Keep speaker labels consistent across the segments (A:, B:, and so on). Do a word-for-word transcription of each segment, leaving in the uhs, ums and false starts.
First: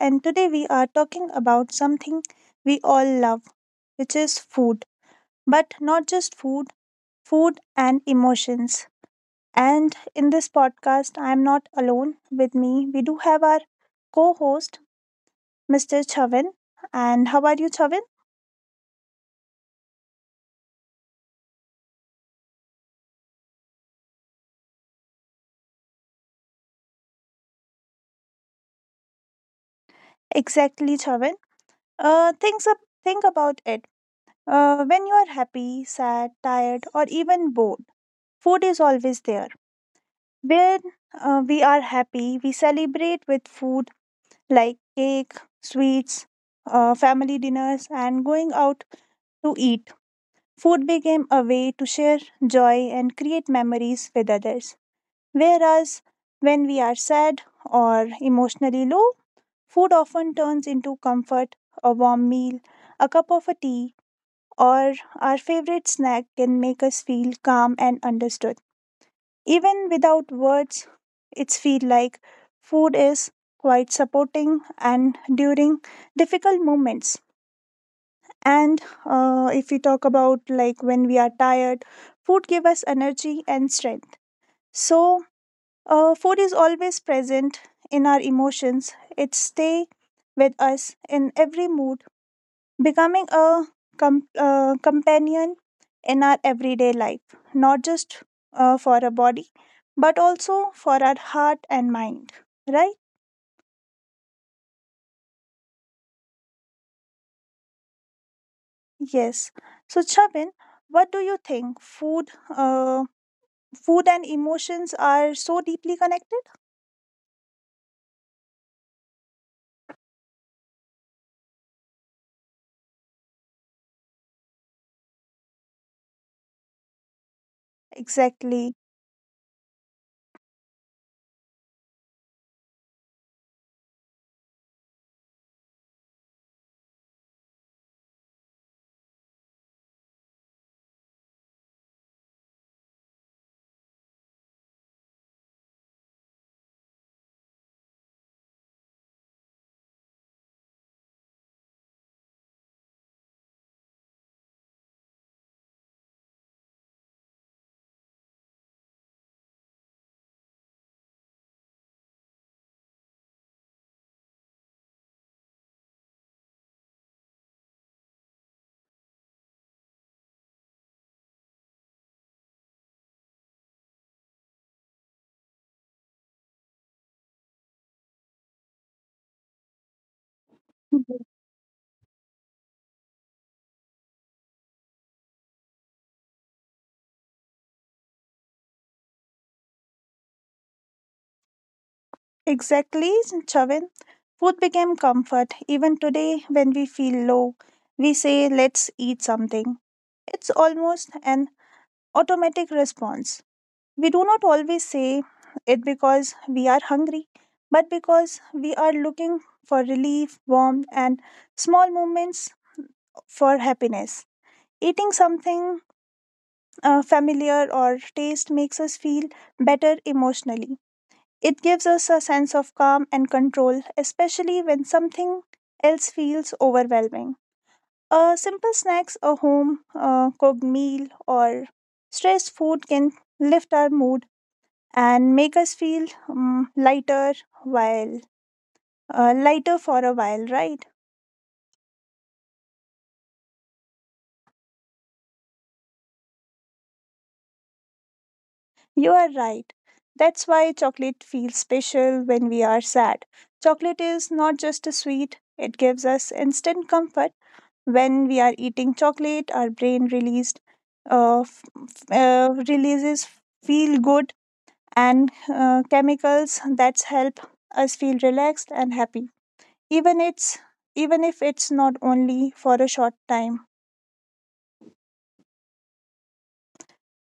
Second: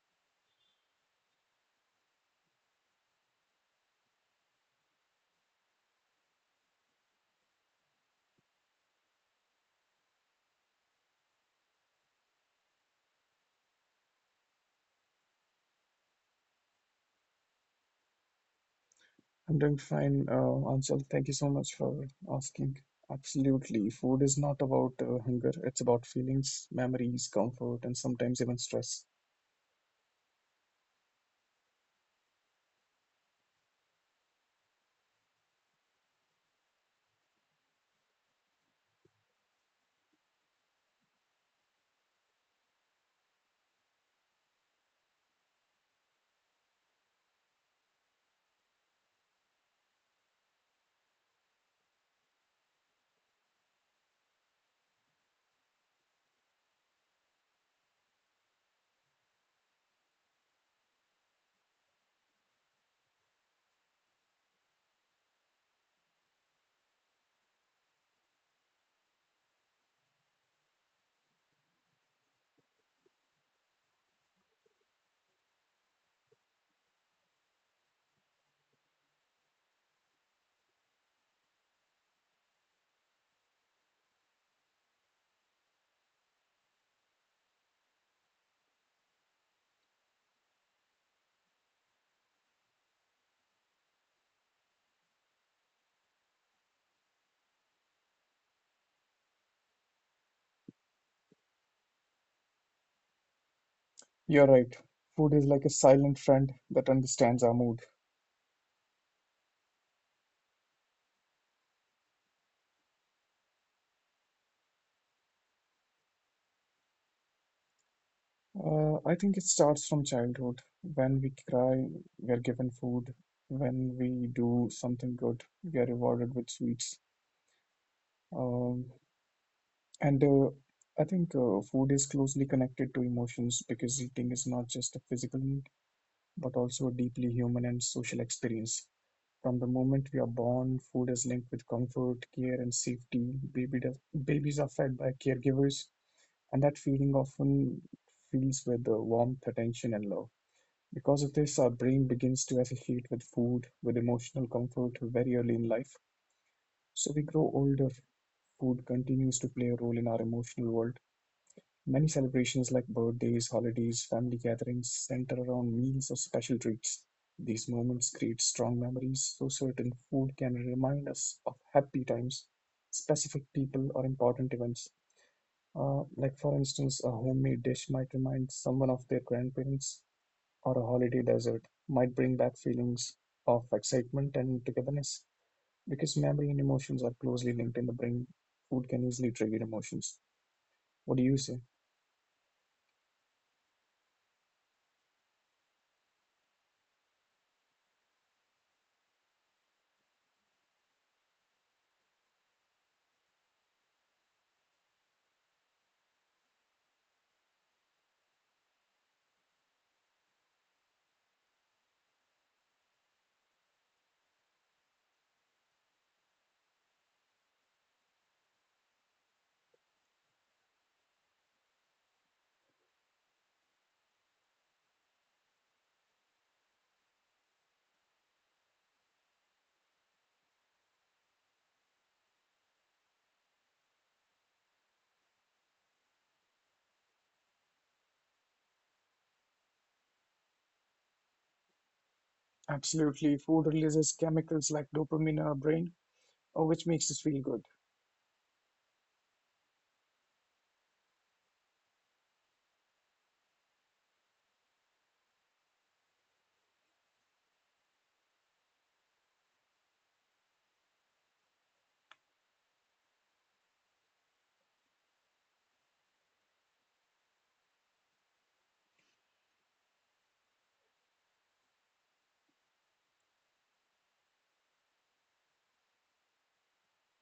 A: and today we are talking about something we all love, which is food. But not just food, food and emotions. And in this podcast, I am not alone. With me, we do have our co host, mister Chavin. And how are you, Chavin?
B: I'm doing fine, uh, Anshul. Thank you so much for asking. Absolutely. Food is not about uh, hunger, it's about feelings, memories, comfort, and sometimes even stress.
A: Exactly, Chavin. Uh, things up, think about it. Uh, when you are happy, sad, tired, or even bored, food is always there. Where uh, we are happy, we celebrate with food like cake, sweets, uh, family dinners, and going out to eat. Food became a way to share joy and create memories with others. Whereas when we are sad or emotionally low, food often turns into comfort, a warm meal, a cup of a tea, or our favorite snack can make us feel calm and understood. Even without words, it's feel like food is quite supporting and during difficult moments. And uh, if we talk about like when we are tired, food give us energy and strength. So uh, food is always present in our emotions. It stay with us in every mood becoming a com- uh, companion in our everyday life, not just uh, for our body, but also for our heart and mind, right?
B: You're right. Food is like a silent friend that understands our mood.
A: Yes. So, Chabin, what do you think? Food, uh, food and emotions are so deeply connected.
B: Uh, I think it starts from childhood. When we cry, we are given food. When we do something good, we are rewarded with sweets.
A: Exactly.
B: Um, and uh, I think uh, food is closely connected to emotions because eating is not just a physical need but also a deeply human and social experience. From the moment we are born, food is linked with comfort, care, and safety. Baby does, babies are fed by caregivers, and that feeling often fills with the warmth, attention, and love. Because of this, our brain begins to associate with food, with emotional comfort very early in life. So we grow older, food continues to play a role in our emotional world. Many celebrations like birthdays, holidays, family gatherings center around meals or special treats. These moments create strong memories, so certain food can remind us of happy times, specific people, or important events. Uh, like, for instance, a homemade dish might remind someone of their grandparents, or a
A: Mhm.
B: holiday dessert might bring back feelings of excitement and togetherness. Because memory and emotions are closely linked in the brain, food can easily trigger emotions. What do you say?
A: Exactly, Chavin. Food became comfort. Even today, when we feel low, we say, let's eat something. It's almost an automatic response. We do not always say it because we are hungry, but because we are looking for relief, warmth, and small moments for happiness. Eating something uh, familiar or taste makes us feel better emotionally. It gives us a sense of calm and control, especially when something else feels overwhelming. A simple snacks, a home uh, cooked meal, or stressed food can lift our mood and make us feel mm lighter while uh, lighter for a while, right?
B: Absolutely. Food releases chemicals like dopamine in our brain, uh, which makes us feel good.
A: You are right. That's why chocolate feels special when we are sad. Chocolate is not just a sweet, it gives us instant comfort. When we are eating chocolate, our brain released uh, f- f- uh, releases feel good and uh, chemicals that help us feel relaxed and happy, even it's even if it's not only for a short time.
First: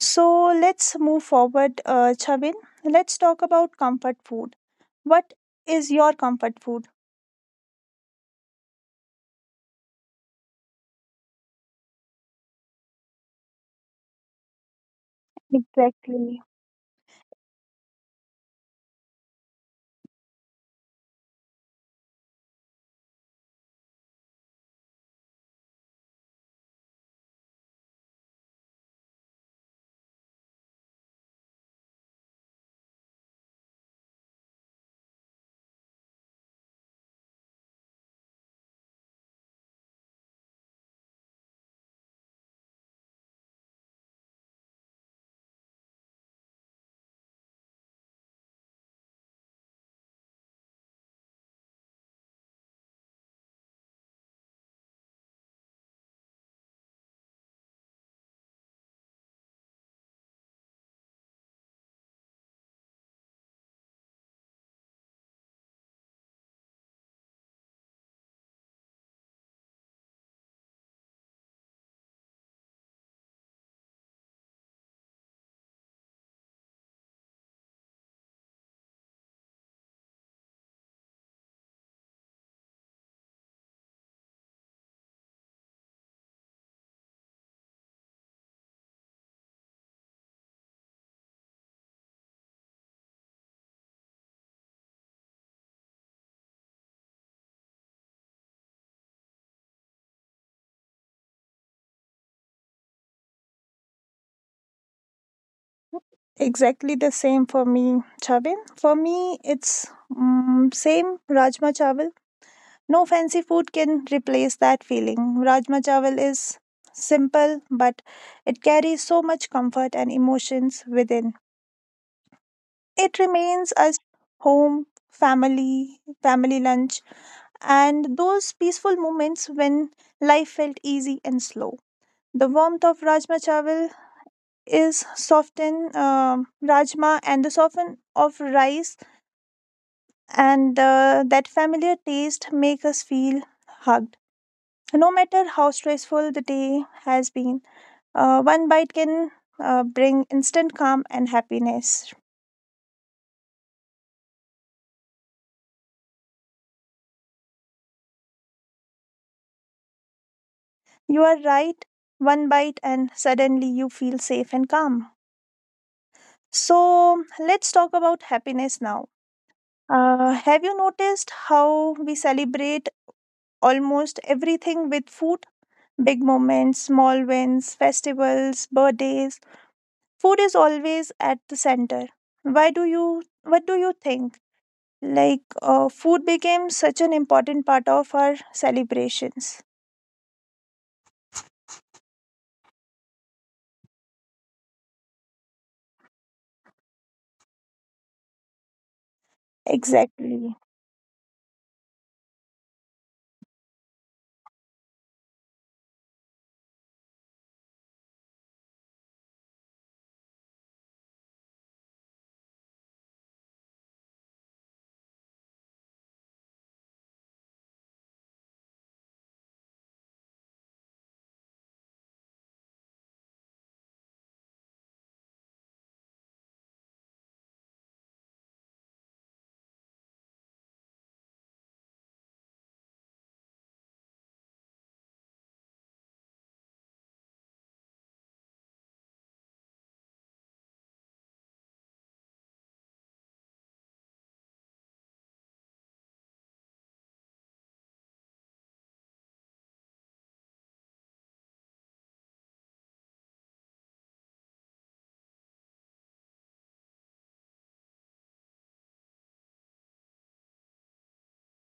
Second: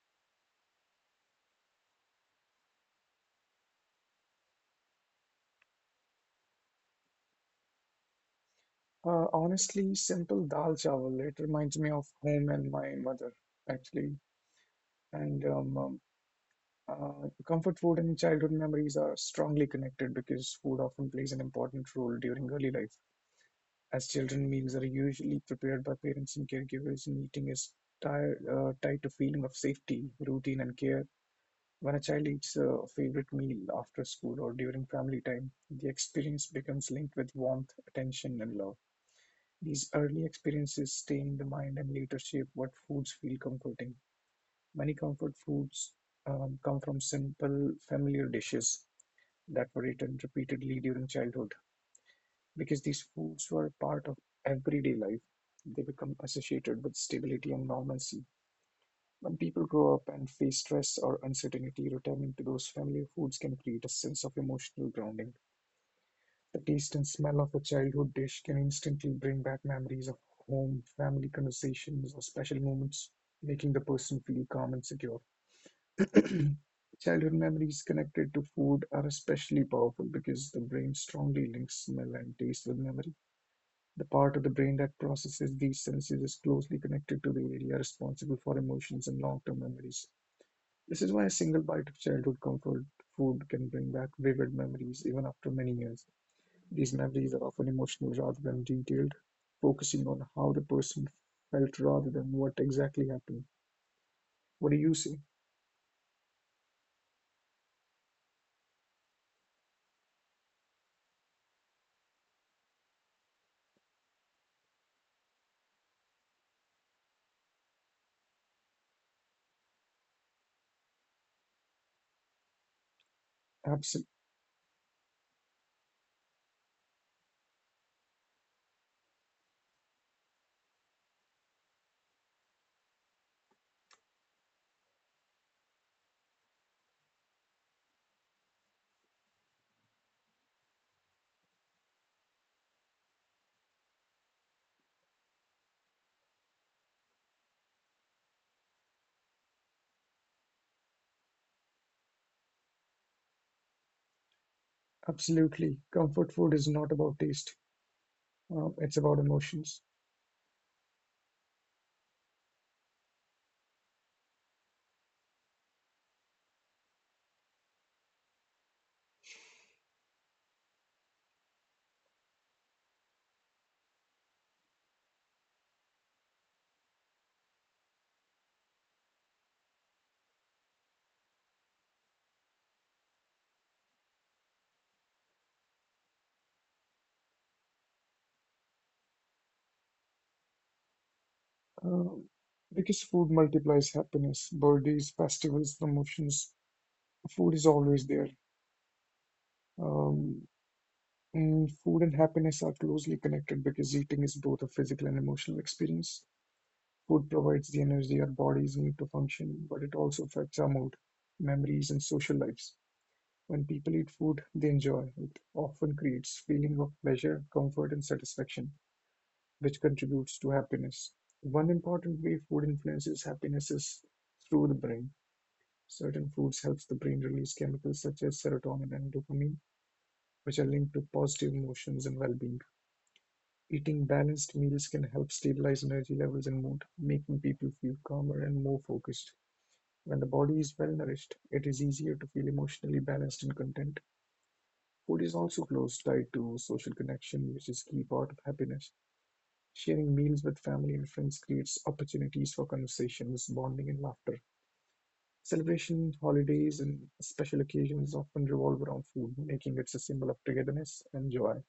A: So let's move forward, uh, Chavin. Let's talk about comfort food. What is your comfort food?
B: Uh, honestly, simple dal chawal. It reminds me of home and my mother, actually. And um, um,
A: Exactly.
B: uh, Comfort food and childhood memories are strongly connected because food often plays an important role during early life. As children, meals are usually prepared by parents and caregivers, and eating is tied, uh, tied to feeling of safety, routine, and care. When a child eats a favorite meal after school or during family time, the experience becomes linked with warmth, attention, and love. These early experiences stay in the mind and later shape what foods feel comforting. Many comfort foods um, come from simple, familiar dishes that were eaten repeatedly during childhood. Because these foods were part of everyday life, they become associated with stability and normalcy. When people grow up and face stress or uncertainty, returning to those familiar foods can create a sense of emotional grounding. The taste and smell of a childhood dish can instantly bring back memories of home, family conversations, or special moments, making the person feel calm and secure. Childhood memories connected to food are especially powerful because the brain strongly links smell and taste with memory. The part of the brain that processes these senses is closely connected to the area responsible for emotions and long term memories. This is why a single bite of childhood comfort food can bring back vivid memories even after many years. These memories are often emotional rather than detailed, focusing on how the person felt rather than what exactly happened. What do you say?
A: Exactly the same for me, Chavin. For me, it's mm same Rajma Chawal. No fancy food can replace that feeling. Rajma Chawal is simple, but it carries so much comfort and emotions within. It remains
B: Abs-
A: as home, family, family lunch, and those peaceful moments when life felt easy and slow. The warmth of Rajma Chawal is softened, um Rajma and the soften of rice and uh, that familiar taste make us feel hugged. No matter how stressful the day has been, uh, one bite can uh, bring instant calm and happiness.
B: Absolutely. Comfort food is not about taste, um, it's about emotions.
A: You are right. One bite, and suddenly you feel safe and calm. So, let's talk about happiness now. Uh, have you noticed how we celebrate almost everything with food? Big moments, small wins, festivals, birthdays. Food is always at the center. Why do you? What do you think? Like, uh, food became such an important part of our celebrations.
B: Um, because food multiplies happiness, birthdays, festivals, promotions, food is always there. Um,
A: Exactly.
B: Mm, food and happiness are closely connected because eating is both a physical and emotional experience. Food provides the energy our bodies need to function, but it also affects our mood, memories, and social lives. When people eat food they enjoy, it often creates feeling of pleasure, comfort, and satisfaction, which contributes to happiness. One important way food influences happiness is through the brain. Certain foods helps the brain release chemicals such as serotonin and dopamine, which are linked to positive emotions and well-being. Eating balanced meals can help stabilize energy levels and mood, making people feel calmer and more focused. When the body is well nourished, it is easier to feel emotionally balanced and content. Food is also close tied to social connection, which is key part of happiness. Sharing meals with family and friends creates opportunities for conversations, bonding, and laughter. Celebration, holidays, and special occasions often revolve around food, making it a symbol of togetherness and joy.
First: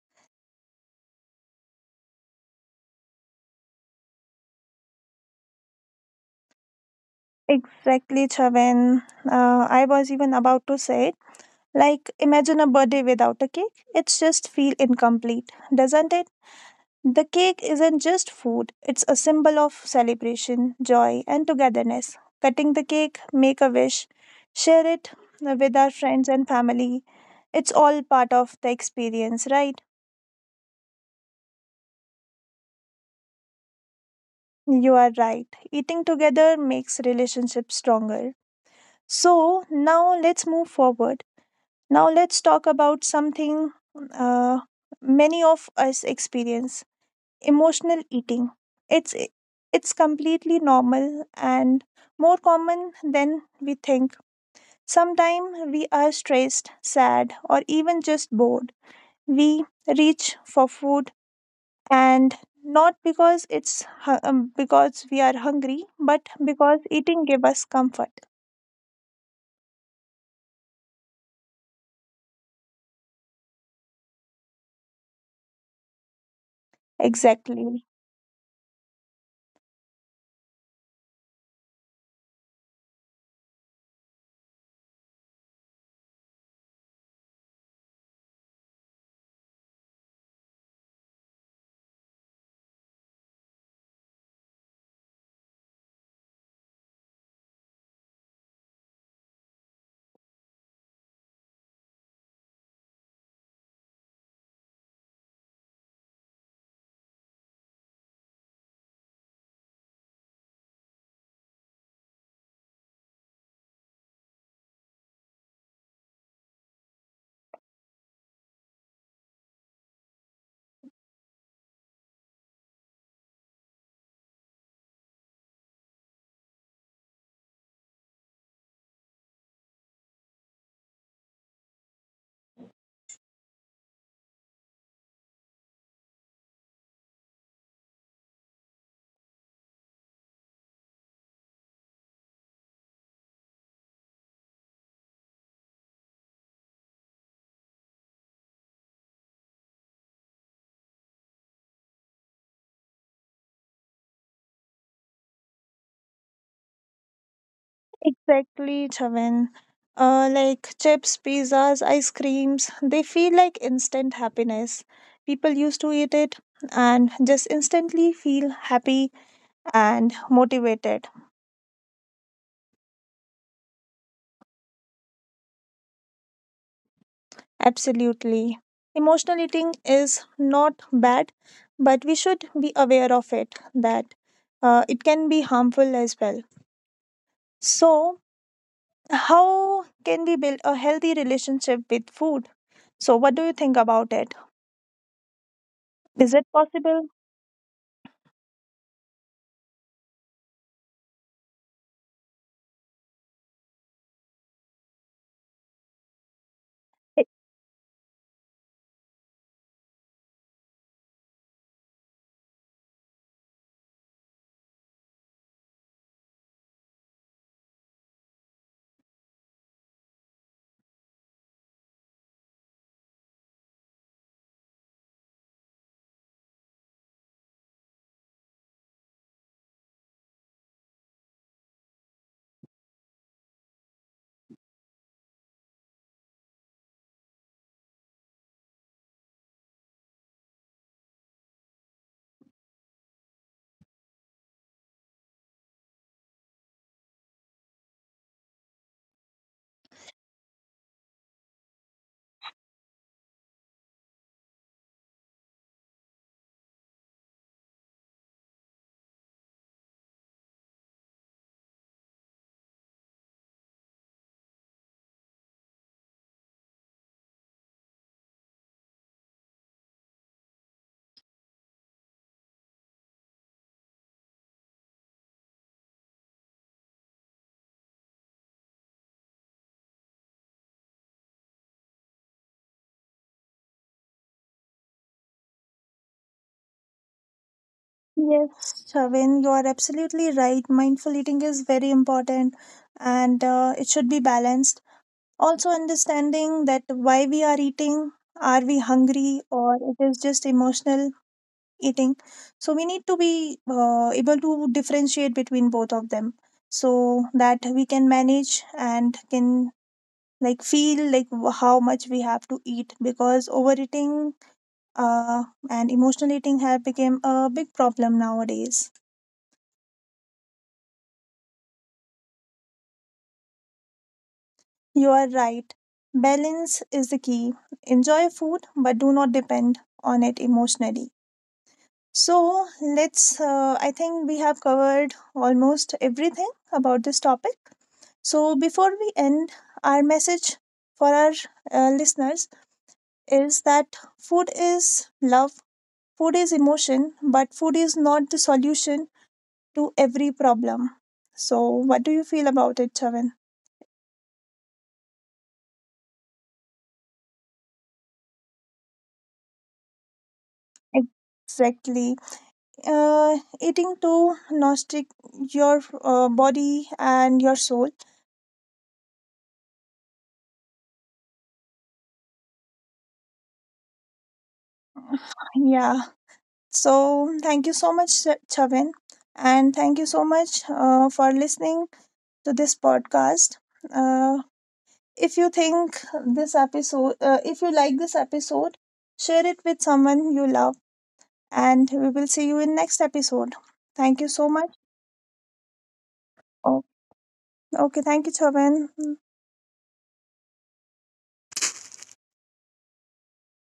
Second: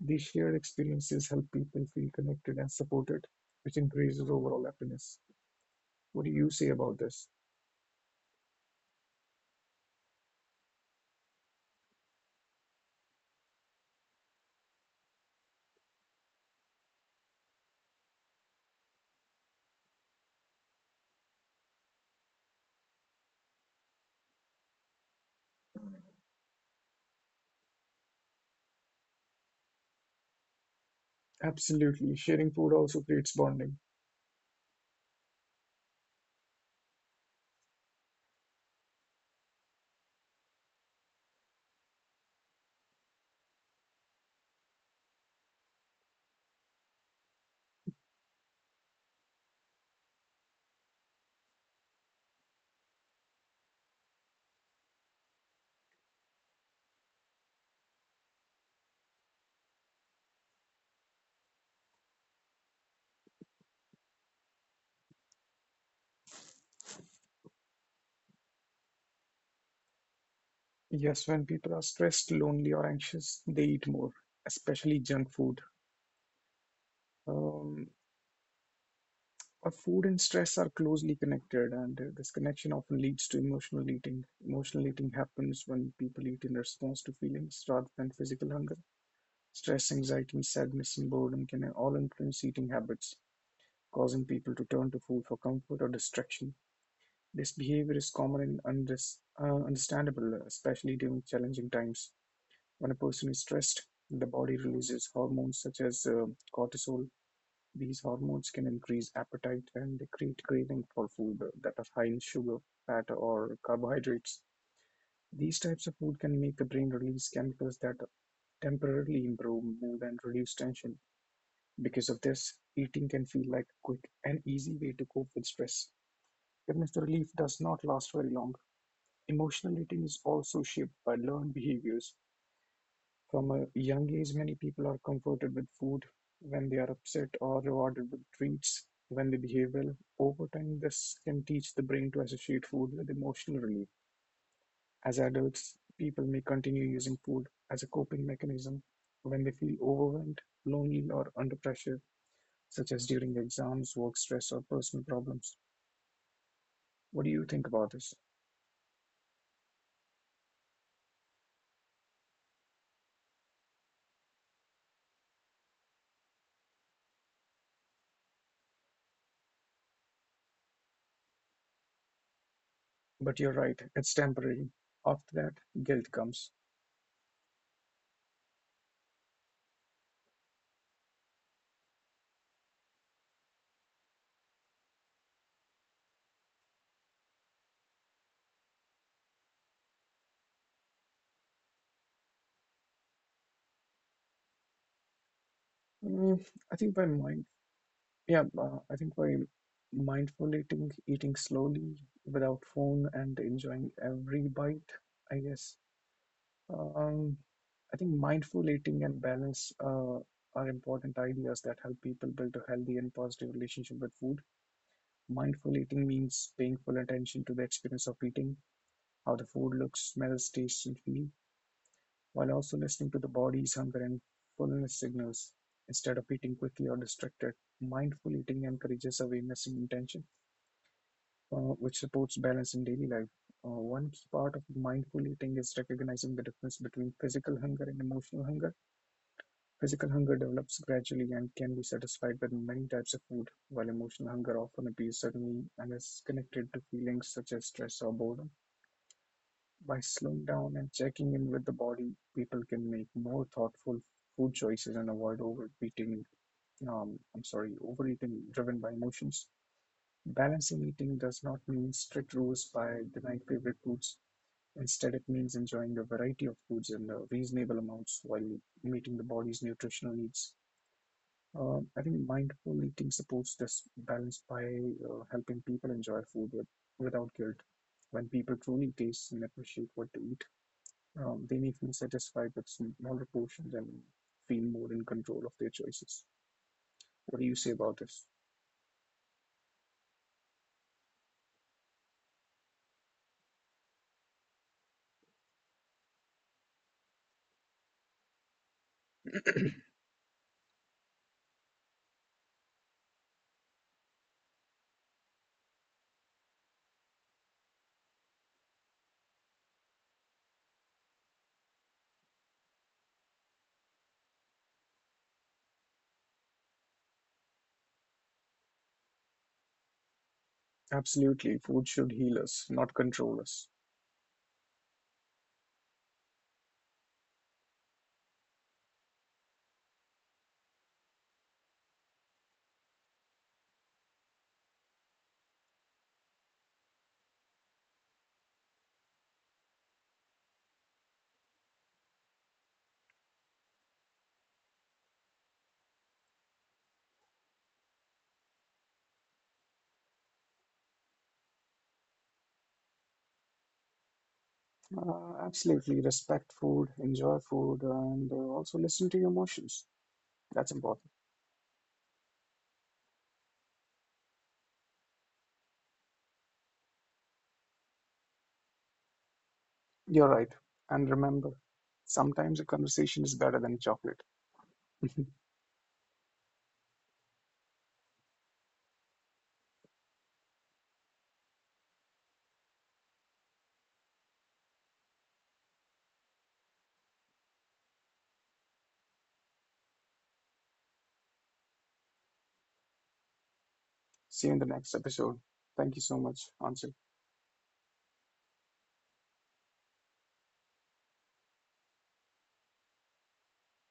B: These shared experiences help people feel connected and supported, which increases overall happiness. What do you say about this?
A: Exactly, Chavan. Uh, I was even about to say it. Like, imagine a birthday without a cake. It's just feel incomplete, doesn't it? The cake isn't just food. It's a symbol of celebration, joy, and togetherness. Cutting the cake, make a wish, share it with our friends and family. It's all part of the experience, right?
B: Absolutely. Sharing food also creates bonding.
A: You are right. Eating together makes relationships stronger. So, now let's move forward now let's talk about something uh, many of us experience emotional eating. It's it's completely normal and more common than we think. Sometimes we are stressed, sad, or even just bored. We reach for food and not because it's hu- um, because we are hungry, but because eating gives us comfort.
B: Yes, when people are stressed, lonely, or anxious, they eat more, especially junk food.
A: Exactly.
B: Um, uh, Food and stress are closely connected, and uh, this connection often leads to emotional eating. Emotional eating happens when people eat in response to feelings rather than physical hunger. Stress, anxiety, sadness, and boredom can all influence eating habits, causing people to turn to food for comfort or distraction. This behavior is common and undis- uh, understandable, especially during challenging times. When a person is stressed, the body releases hormones such as uh, cortisol. These hormones can increase appetite and they create craving for food that are high in sugar, fat, or carbohydrates. These types of food can make the brain release chemicals that temporarily improve mood and reduce tension. Because of this, eating can feel like a quick and easy way to cope with stress. Even if the relief does not last very long, emotional eating is also shaped by learned behaviors. From a young age, many people are comforted with food when they are upset or rewarded with treats when they behave well. Over time, this can teach the brain to associate food with emotional relief. As adults, people may continue using food as a coping mechanism when they feel overwhelmed, lonely, or under pressure, such as during exams, work stress, or personal problems. What do you think about this?
A: Exactly, Chavan. Uh, like chips, pizzas, ice creams, they feel like instant happiness. People used to eat it and just instantly feel happy and motivated.
B: But you're right, it's temporary. After that, guilt comes.
A: Absolutely. Emotional eating is not bad, but we should be aware of it that uh, it can be harmful as well. So, how can we build a healthy relationship with food? So, what do you think about it? Is
B: Mm,
A: it
B: I think by
A: possible?
B: mind, Yeah, uh, I think by mindful eating, eating slowly without phone and enjoying every bite, I guess.
A: It-
B: Um, I think mindful eating and balance uh, are important ideas that help people build a healthy and positive relationship with food. Mindful eating means paying full attention to the experience of eating, how the food looks, smells, tastes, and feels while also listening to the body's hunger and fullness signals. Instead of eating quickly or distracted, mindful eating encourages awareness and intention, uh, which supports balance in daily life. Uh, One key part of mindful eating is recognizing the difference between physical hunger and emotional hunger. Physical hunger develops gradually and can be satisfied with many types of food, while emotional hunger often appears suddenly and is connected to feelings such as stress or boredom. By slowing down and checking in with the body, people can make more thoughtful food choices and avoid overeating, um, I'm sorry, overeating driven by emotions. Balancing eating does not mean strict rules by denying favorite foods. Instead, it means enjoying a variety of foods in uh, reasonable amounts while meeting the body's nutritional needs. Um, I think mindful eating supports this balance by uh, helping people enjoy food with, without guilt. When people truly taste and appreciate what they eat, um, they may feel satisfied with smaller portions and feel more in control of their choices. What do you say about this?
A: Yes, Shavin, you are absolutely right. Mindful eating is very important and uh, it should be balanced. Also understanding that why we are eating, are we hungry or it is just emotional eating, so we need to be uh, able to differentiate between both of them so that we can manage and can like feel like w- how much we have to eat, because overeating uh, and emotional eating have become a big problem nowadays.
B: Absolutely, food should heal us, not control us.
A: You are right, balance is the key. Enjoy food but do not depend on it emotionally. So let's, uh, I think we have covered almost everything about this topic. So before we end, our message for our uh, listeners is that food is love, food is emotion, but food is not the solution to every problem. So, what do you feel about it, Chavan?
B: Uh, absolutely, respect food, enjoy food, and uh, also listen to your emotions. That's important.
A: Exactly. Uh, eating to nourish your uh, body and your soul.
B: You're right. And remember, sometimes a conversation is better than chocolate.
A: Yeah. So, thank you so much, Ch- Chavin, and thank you so much uh, for listening to this podcast. Uh, if you think this episode, uh, if you like this episode, share it with someone you love, and we will see you in next episode. Thank you
B: See you
A: so
B: in the
A: much.
B: next episode. Thank you so much,
A: Oh,
B: Ansel.
A: okay, thank you, Chavin.